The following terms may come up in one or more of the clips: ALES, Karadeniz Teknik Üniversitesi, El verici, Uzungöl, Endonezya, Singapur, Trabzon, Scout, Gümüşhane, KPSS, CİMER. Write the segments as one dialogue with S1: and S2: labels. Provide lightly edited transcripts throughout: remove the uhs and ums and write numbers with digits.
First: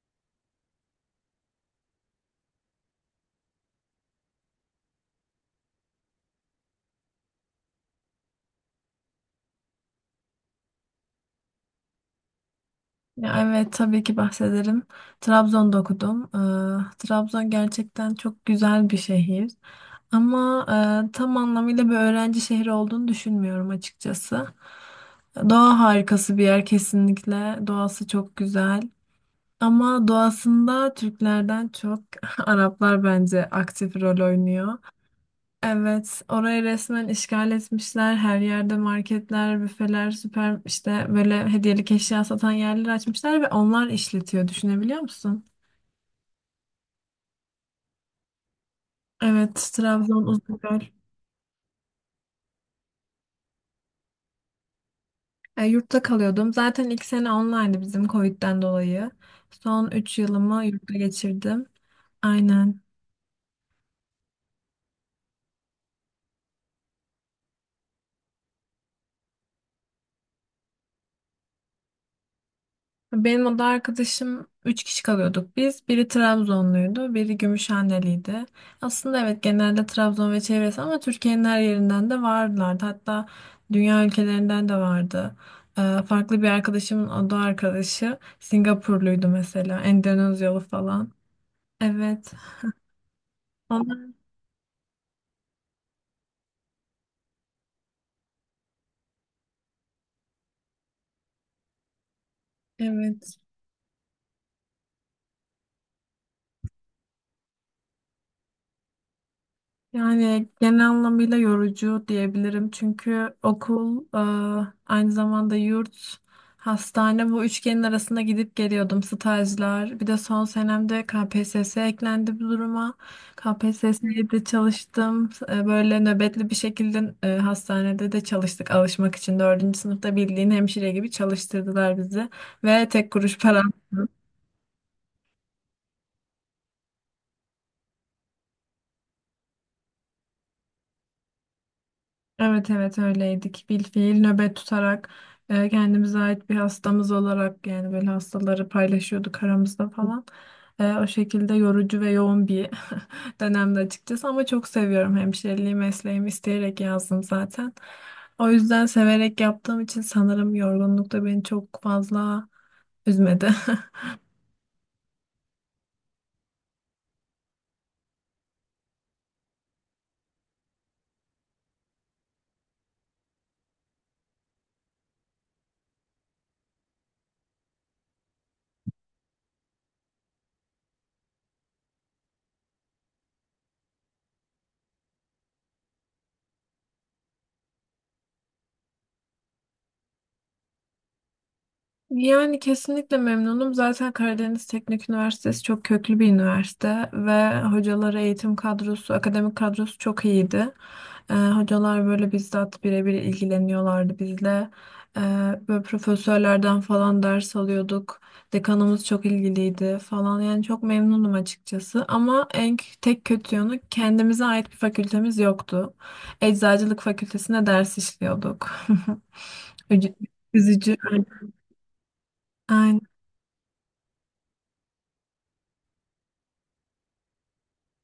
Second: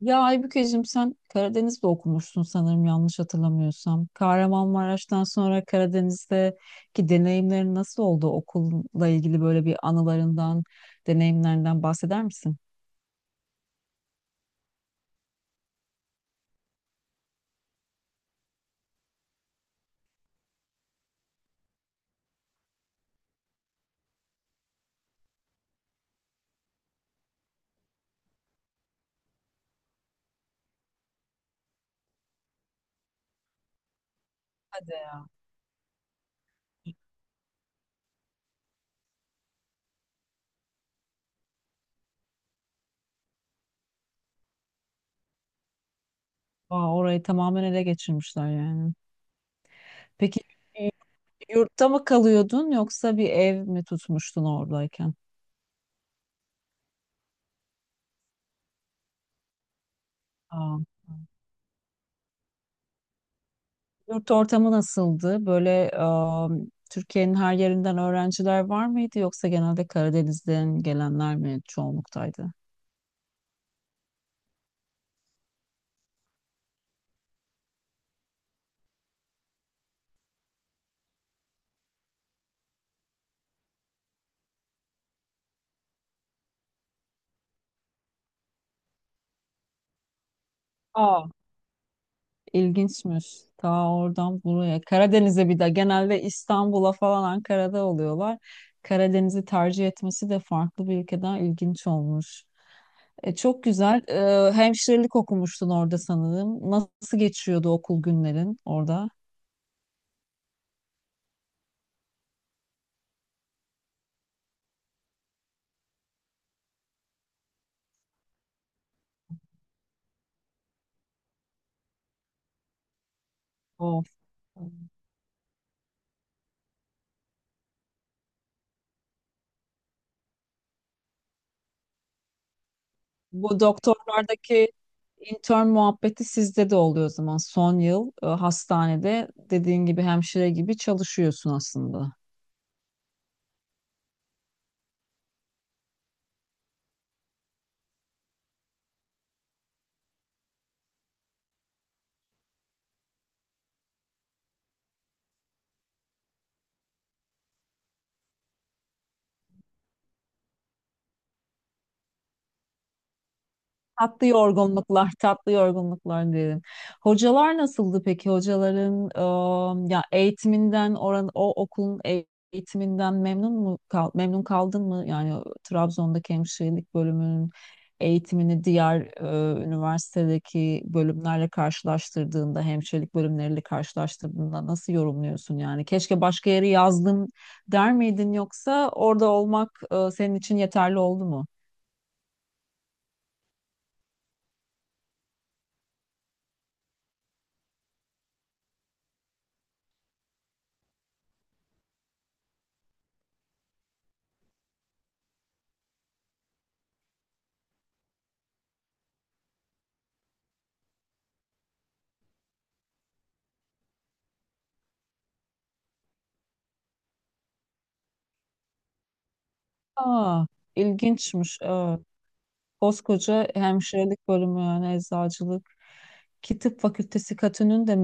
S1: Ya Aybükeciğim sen Karadeniz'de okumuşsun sanırım yanlış hatırlamıyorsam. Kahramanmaraş'tan sonra Karadeniz'deki deneyimlerin nasıl oldu? Okulla ilgili böyle bir anılarından, deneyimlerinden bahseder misin?
S2: Ya evet tabii ki bahsederim. Trabzon'da okudum. Trabzon gerçekten çok güzel bir şehir. Ama tam anlamıyla bir öğrenci şehri olduğunu düşünmüyorum açıkçası. Doğa harikası bir yer kesinlikle. Doğası çok güzel. Ama doğasında Türklerden çok Araplar bence aktif rol oynuyor.
S1: Hadi ya.
S2: Evet, orayı resmen işgal etmişler. Her yerde marketler, büfeler, süper işte böyle hediyelik eşya satan yerler açmışlar ve onlar işletiyor. Düşünebiliyor musun?
S1: Aa, orayı tamamen ele geçirmişler yani.
S2: Evet, Trabzon
S1: Peki
S2: Uzungöl.
S1: y- yurtta mı kalıyordun yoksa bir ev mi tutmuştun oradayken?
S2: Yurtta kalıyordum. Zaten ilk sene online'dı bizim Covid'den dolayı. Son 3 yılımı
S1: Aa.
S2: yurtta geçirdim. Aynen.
S1: Yurt ortamı nasıldı? Böyle Türkiye'nin her yerinden öğrenciler var mıydı yoksa genelde Karadeniz'den gelenler mi çoğunluktaydı?
S2: Benim oda arkadaşım 3 kişi kalıyorduk biz. Biri Trabzonluydu, biri Gümüşhaneliydi. Aslında evet genelde Trabzon ve çevresi ama Türkiye'nin her yerinden de vardılardı. Hatta dünya ülkelerinden de vardı. Farklı bir arkadaşımın oda arkadaşı Singapurluydu mesela, Endonezyalı falan.
S1: Aa,
S2: Evet.
S1: ilginçmiş. Ta
S2: Onlar,
S1: oradan buraya. Karadeniz'e bir de genelde İstanbul'a falan Ankara'da oluyorlar. Karadeniz'i tercih etmesi de farklı bir ülkeden ilginç olmuş.
S2: evet.
S1: Çok güzel. Hemşirelik okumuştun orada sanırım. Nasıl geçiyordu okul günlerin orada?
S2: Yani genel anlamıyla yorucu diyebilirim. Çünkü okul, aynı zamanda yurt, hastane bu üçgenin arasında gidip geliyordum. Stajlar. Bir de son senemde KPSS eklendi bu duruma.
S1: Of.
S2: KPSS'ye de çalıştım. Böyle nöbetli bir şekilde hastanede de çalıştık alışmak için. Dördüncü sınıfta bildiğin hemşire gibi çalıştırdılar bizi. Ve tek kuruş
S1: Bu
S2: para.
S1: doktorlardaki intern muhabbeti sizde de oluyor o zaman. Son yıl hastanede dediğin gibi hemşire gibi çalışıyorsun aslında.
S2: Evet evet öyleydik. Bilfiil nöbet tutarak kendimize ait bir hastamız olarak yani böyle hastaları paylaşıyorduk aramızda falan. O şekilde yorucu ve yoğun bir dönemde açıkçası ama çok seviyorum hemşireliği mesleğimi isteyerek yazdım zaten. O yüzden severek yaptığım için sanırım yorgunluk da beni çok fazla üzmedi.
S1: Tatlı yorgunluklar, tatlı yorgunluklar diyelim. Hocalar nasıldı peki? Hocaların ya eğitiminden oran o okulun eğitiminden memnun kaldın mı? Yani Trabzon'daki hemşirelik bölümünün eğitimini diğer üniversitedeki bölümlerle karşılaştırdığında, hemşirelik bölümleriyle karşılaştırdığında nasıl yorumluyorsun yani? Keşke başka yere yazdım der miydin yoksa orada olmak senin için yeterli oldu mu?
S2: Yani kesinlikle memnunum. Zaten Karadeniz Teknik Üniversitesi çok köklü bir üniversite ve hocaları, eğitim kadrosu, akademik kadrosu çok iyiydi. Hocalar böyle bizzat birebir ilgileniyorlardı bizle. Ee, Böyle profesörlerden falan ders alıyorduk. Dekanımız çok ilgiliydi falan. Yani çok memnunum açıkçası. Ama en tek kötü yanı kendimize ait bir fakültemiz yoktu. Eczacılık fakültesine ders işliyorduk. Üc-
S1: Aa,
S2: Üzücü.
S1: ilginçmiş. Evet.
S2: Aynen.
S1: Koskoca hemşirelik bölümü yani eczacılık ki tıp fakültesi katının da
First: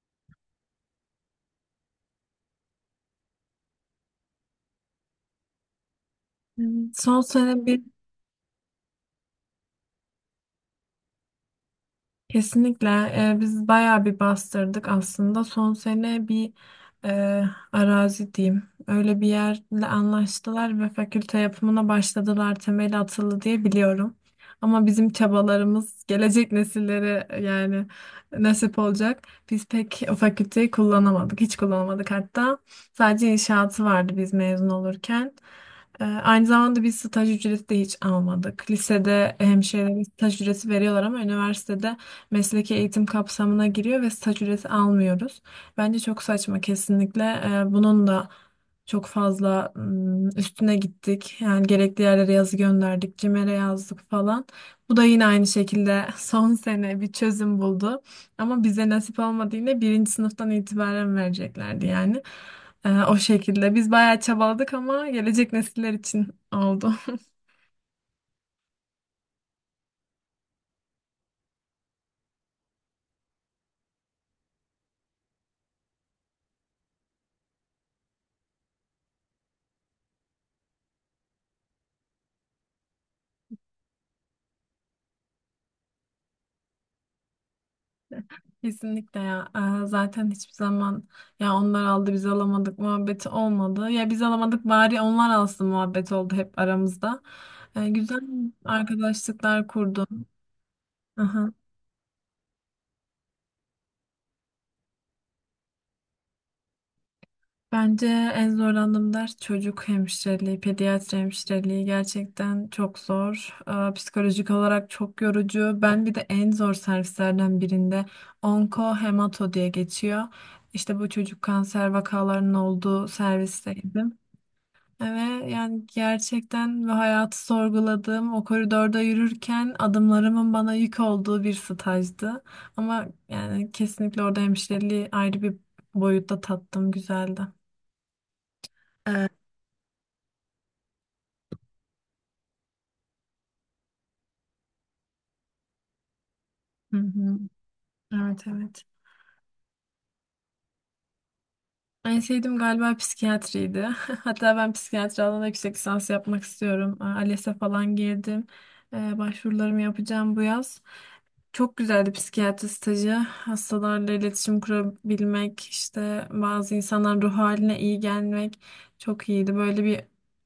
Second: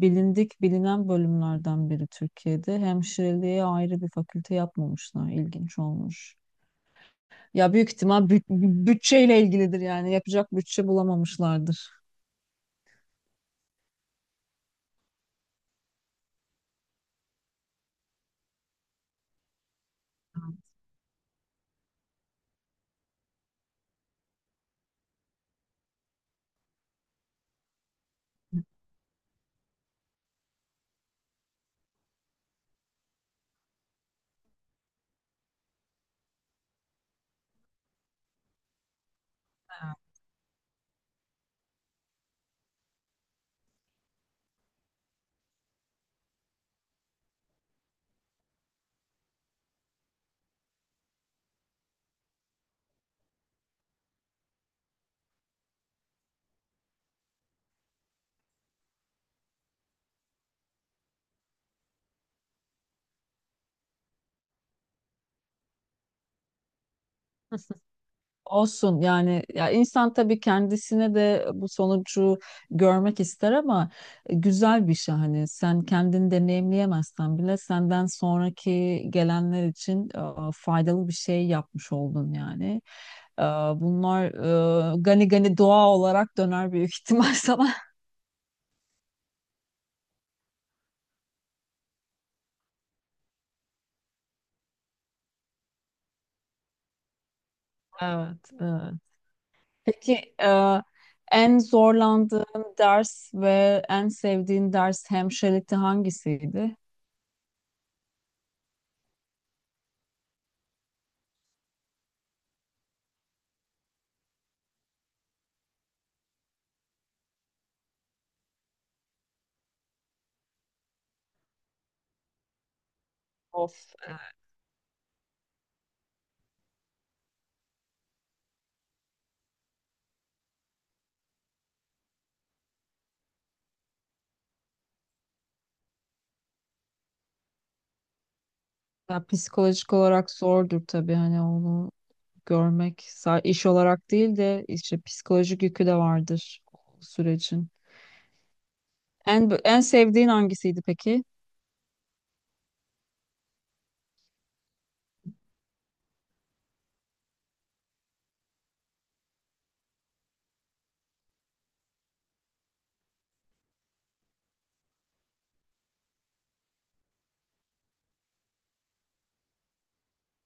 S1: bilindik bilinen bölümlerden biri Türkiye'de. Hemşireliğe ayrı bir fakülte yapmamışlar. İlginç olmuş.
S2: Evet. Son sene
S1: Ya
S2: bir.
S1: büyük ihtimal bütçeyle ilgilidir yani yapacak bütçe bulamamışlardır.
S2: Kesinlikle biz bayağı bir bastırdık aslında. Son sene bir e, arazi diyeyim. Öyle bir yerle anlaştılar ve fakülte yapımına başladılar. Temeli atıldı diye biliyorum. Ama bizim çabalarımız gelecek nesillere yani nasip olacak. Biz pek o fakülteyi kullanamadık. Hiç kullanamadık hatta. Sadece inşaatı vardı biz mezun olurken. Aynı zamanda biz staj ücreti de hiç almadık. Lisede hemşirelere staj ücreti veriyorlar ama üniversitede mesleki eğitim kapsamına giriyor ve staj ücreti almıyoruz. Bence çok saçma kesinlikle. Bunun da çok fazla üstüne gittik. Yani gerekli yerlere yazı gönderdik, CİMER'e yazdık falan. Bu da yine aynı şekilde son sene bir çözüm buldu. Ama bize nasip olmadı yine birinci sınıftan itibaren vereceklerdi yani. O şekilde. Biz bayağı çabaladık ama gelecek nesiller için oldu.
S1: Olsun yani ya insan tabii kendisine de bu sonucu görmek ister ama güzel bir şey hani sen kendini deneyimleyemezsen bile senden sonraki gelenler için faydalı bir şey yapmış oldun yani. E, Bunlar gani gani doğa olarak döner büyük ihtimal sana.
S2: Kesinlikle ya. Zaten hiçbir zaman ya onlar aldı biz alamadık muhabbeti olmadı. Ya biz alamadık bari onlar alsın muhabbet oldu hep aramızda. Güzel
S1: Evet, evet.
S2: arkadaşlıklar kurdum.
S1: Peki
S2: Aha.
S1: en zorlandığın ders ve en sevdiğin ders hemşirelikte hangisiydi?
S2: Bence en zorlandığım ders çocuk hemşireliği, pediatri hemşireliği gerçekten çok zor. Psikolojik olarak çok yorucu. Ben bir de en zor servislerden birinde onko hemato diye geçiyor. İşte bu çocuk kanser vakalarının olduğu
S1: Of.
S2: servisteydim. Ve yani gerçekten ve hayatı sorguladığım o koridorda yürürken adımlarımın bana yük olduğu bir stajdı. Ama yani kesinlikle orada hemşireliği ayrı bir boyutta tattım, güzeldi.
S1: Ya
S2: Ee,
S1: psikolojik olarak zordur tabii hani onu iş olarak değil de işte psikolojik yükü de vardır o
S2: hı hı.
S1: sürecin.
S2: Evet evet.
S1: En sevdiğin hangisiydi peki?
S2: En sevdiğim galiba psikiyatriydi. Hatta ben psikiyatri alanında yüksek lisans yapmak istiyorum. Aa, ALES'e falan girdim. Başvurularımı yapacağım bu yaz. Çok güzeldi psikiyatri stajı. Hastalarla iletişim kurabilmek, işte bazı insanların ruh haline iyi gelmek çok iyiydi. Böyle bir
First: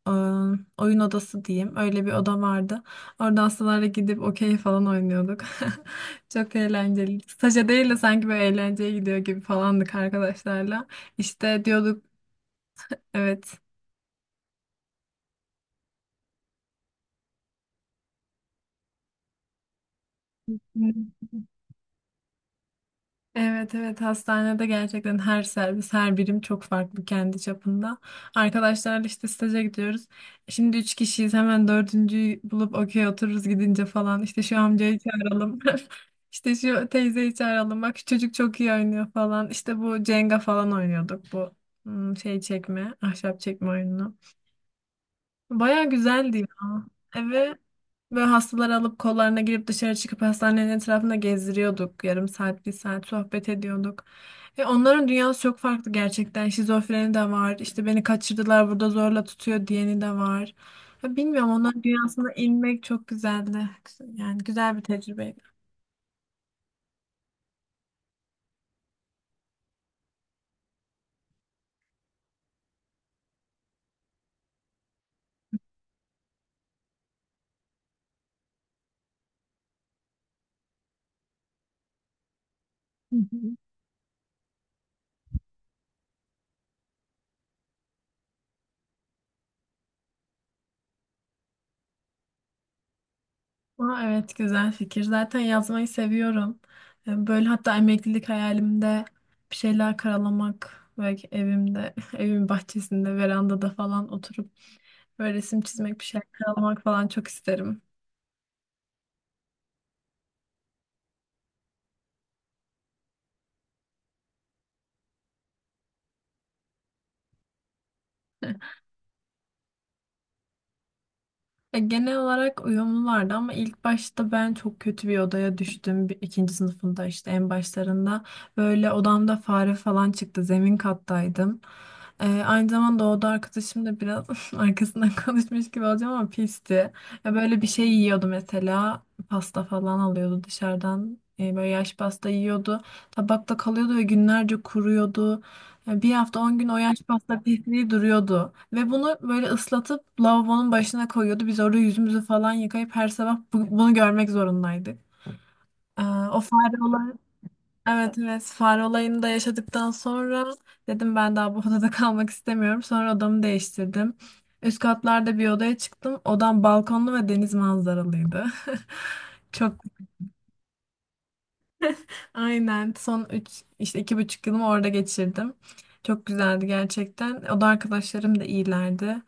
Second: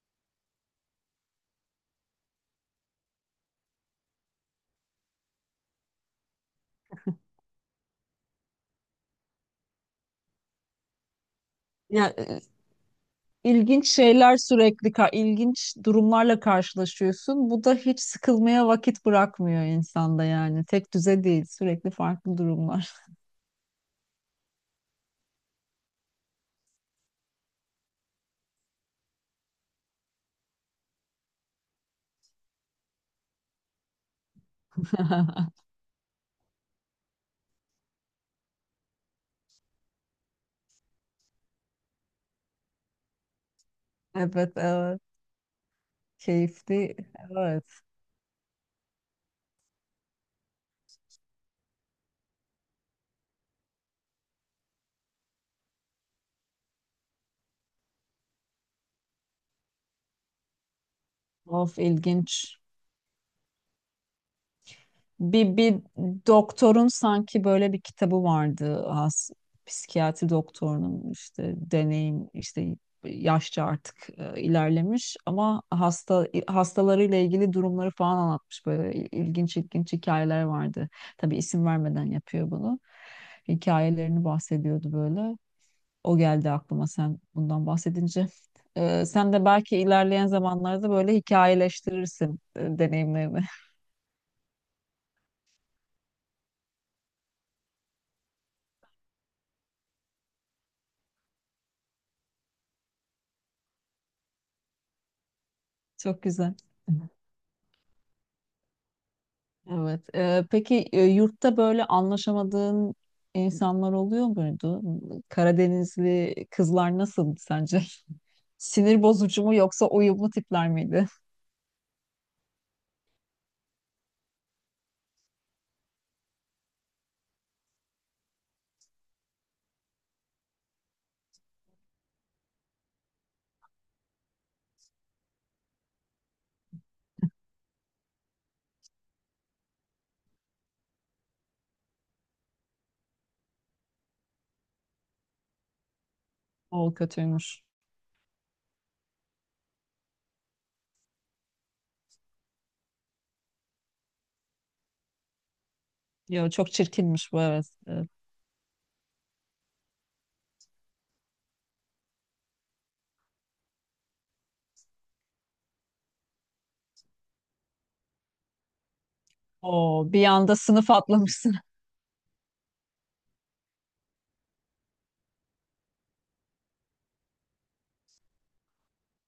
S2: e, oyun odası diyeyim. Öyle bir oda vardı. Orada hastalarla gidip okey falan oynuyorduk. Çok eğlenceli. Staja değil de sanki böyle eğlenceye gidiyor gibi falandık arkadaşlarla. İşte diyorduk
S1: Ya
S2: evet.
S1: ilginç şeyler sürekli, ilginç durumlarla karşılaşıyorsun. Bu da hiç sıkılmaya vakit bırakmıyor insanda yani. Tek
S2: Hı.
S1: düze değil, sürekli farklı durumlar.
S2: Evet evet hastanede gerçekten her servis her birim çok farklı kendi çapında. Arkadaşlarla işte staja gidiyoruz. Şimdi 3 kişiyiz hemen dördüncüyü bulup okey otururuz gidince falan. İşte şu amcayı çağıralım. İşte şu teyzeyi çağıralım. Bak şu çocuk çok iyi oynuyor falan. İşte bu Cenga falan oynuyorduk bu şey çekme ahşap çekme oyunu.
S1: Evet, evet.
S2: Baya güzeldi ya.
S1: Keyifli.
S2: Eve.
S1: Evet.
S2: Böyle hastaları alıp kollarına girip dışarı çıkıp hastanenin etrafında gezdiriyorduk. Yarım saat, bir saat sohbet ediyorduk. Ve onların dünyası çok farklı gerçekten. Şizofreni de var. İşte beni kaçırdılar burada zorla tutuyor diyeni de var. Ya bilmiyorum
S1: Of,
S2: onların dünyasına
S1: ilginç.
S2: inmek çok güzeldi. Yani güzel bir tecrübeydi.
S1: Bir doktorun sanki böyle bir kitabı vardı. Psikiyatri doktorunun işte deneyim işte yaşça artık ilerlemiş ama hastalarıyla ilgili durumları falan anlatmış. Böyle ilginç ilginç hikayeler vardı. Tabii isim vermeden yapıyor bunu.
S2: Hı hı.
S1: Hikayelerini bahsediyordu böyle. O geldi aklıma sen bundan bahsedince. Sen de belki ilerleyen zamanlarda böyle hikayeleştirirsin deneyimlerini.
S2: Aa, evet güzel fikir. Zaten yazmayı seviyorum. Yani böyle hatta emeklilik hayalimde bir şeyler karalamak ve evimde, evimin bahçesinde, verandada falan oturup böyle resim çizmek, bir
S1: Çok
S2: şeyler
S1: güzel.
S2: karalamak falan çok isterim.
S1: Evet. Peki yurtta böyle anlaşamadığın insanlar oluyor muydu? Karadenizli kızlar nasıldı sence? Sinir bozucu mu yoksa uyumlu tipler miydi?
S2: Ya genel olarak uyumlulardı ama ilk başta ben çok kötü bir odaya düştüm. İkinci sınıfında işte en başlarında böyle odamda fare falan çıktı. Zemin kattaydım. Aynı zamanda o oda arkadaşım da biraz arkasından konuşmuş gibi olacağım ama pisti. Ya böyle bir şey yiyordu mesela. Pasta falan alıyordu dışarıdan. Böyle yaş pasta yiyordu. Tabakta kalıyordu ve günlerce kuruyordu. Yani bir hafta 10 gün o
S1: O
S2: yaş pasta
S1: kötüymüş.
S2: pisliği duruyordu. Ve bunu böyle ıslatıp lavabonun başına koyuyordu. Biz orada yüzümüzü falan yıkayıp her sabah bunu görmek zorundaydık. Ee, O
S1: Yo, çok
S2: fare olayı,
S1: çirkinmiş bu, evet. Evet.
S2: evet evet fare olayını da yaşadıktan sonra dedim ben daha bu odada kalmak istemiyorum. Sonra odamı değiştirdim. Üst katlarda bir odaya çıktım. Odam balkonlu ve deniz manzaralıydı. Çok.
S1: Oo, bir anda sınıf atlamışsın.
S2: Aynen son 3 işte 2,5 yılımı orada geçirdim. Çok güzeldi gerçekten. O da arkadaşlarım da iyilerdi.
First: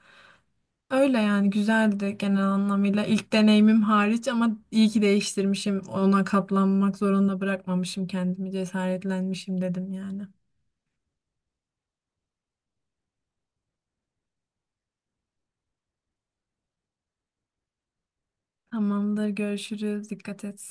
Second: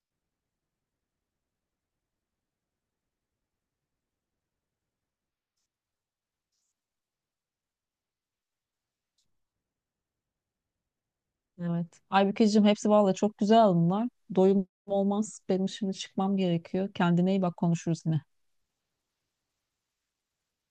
S2: Öyle yani güzeldi genel anlamıyla. İlk deneyimim hariç ama iyi ki değiştirmişim. Ona katlanmak zorunda bırakmamışım kendimi. Cesaretlenmişim dedim yani.
S1: Evet. Aybükeciğim hepsi valla çok güzel bunlar. Doyum olmaz. Benim şimdi çıkmam gerekiyor. Kendine iyi bak, konuşuruz yine.
S2: Tamamdır görüşürüz. Dikkat et.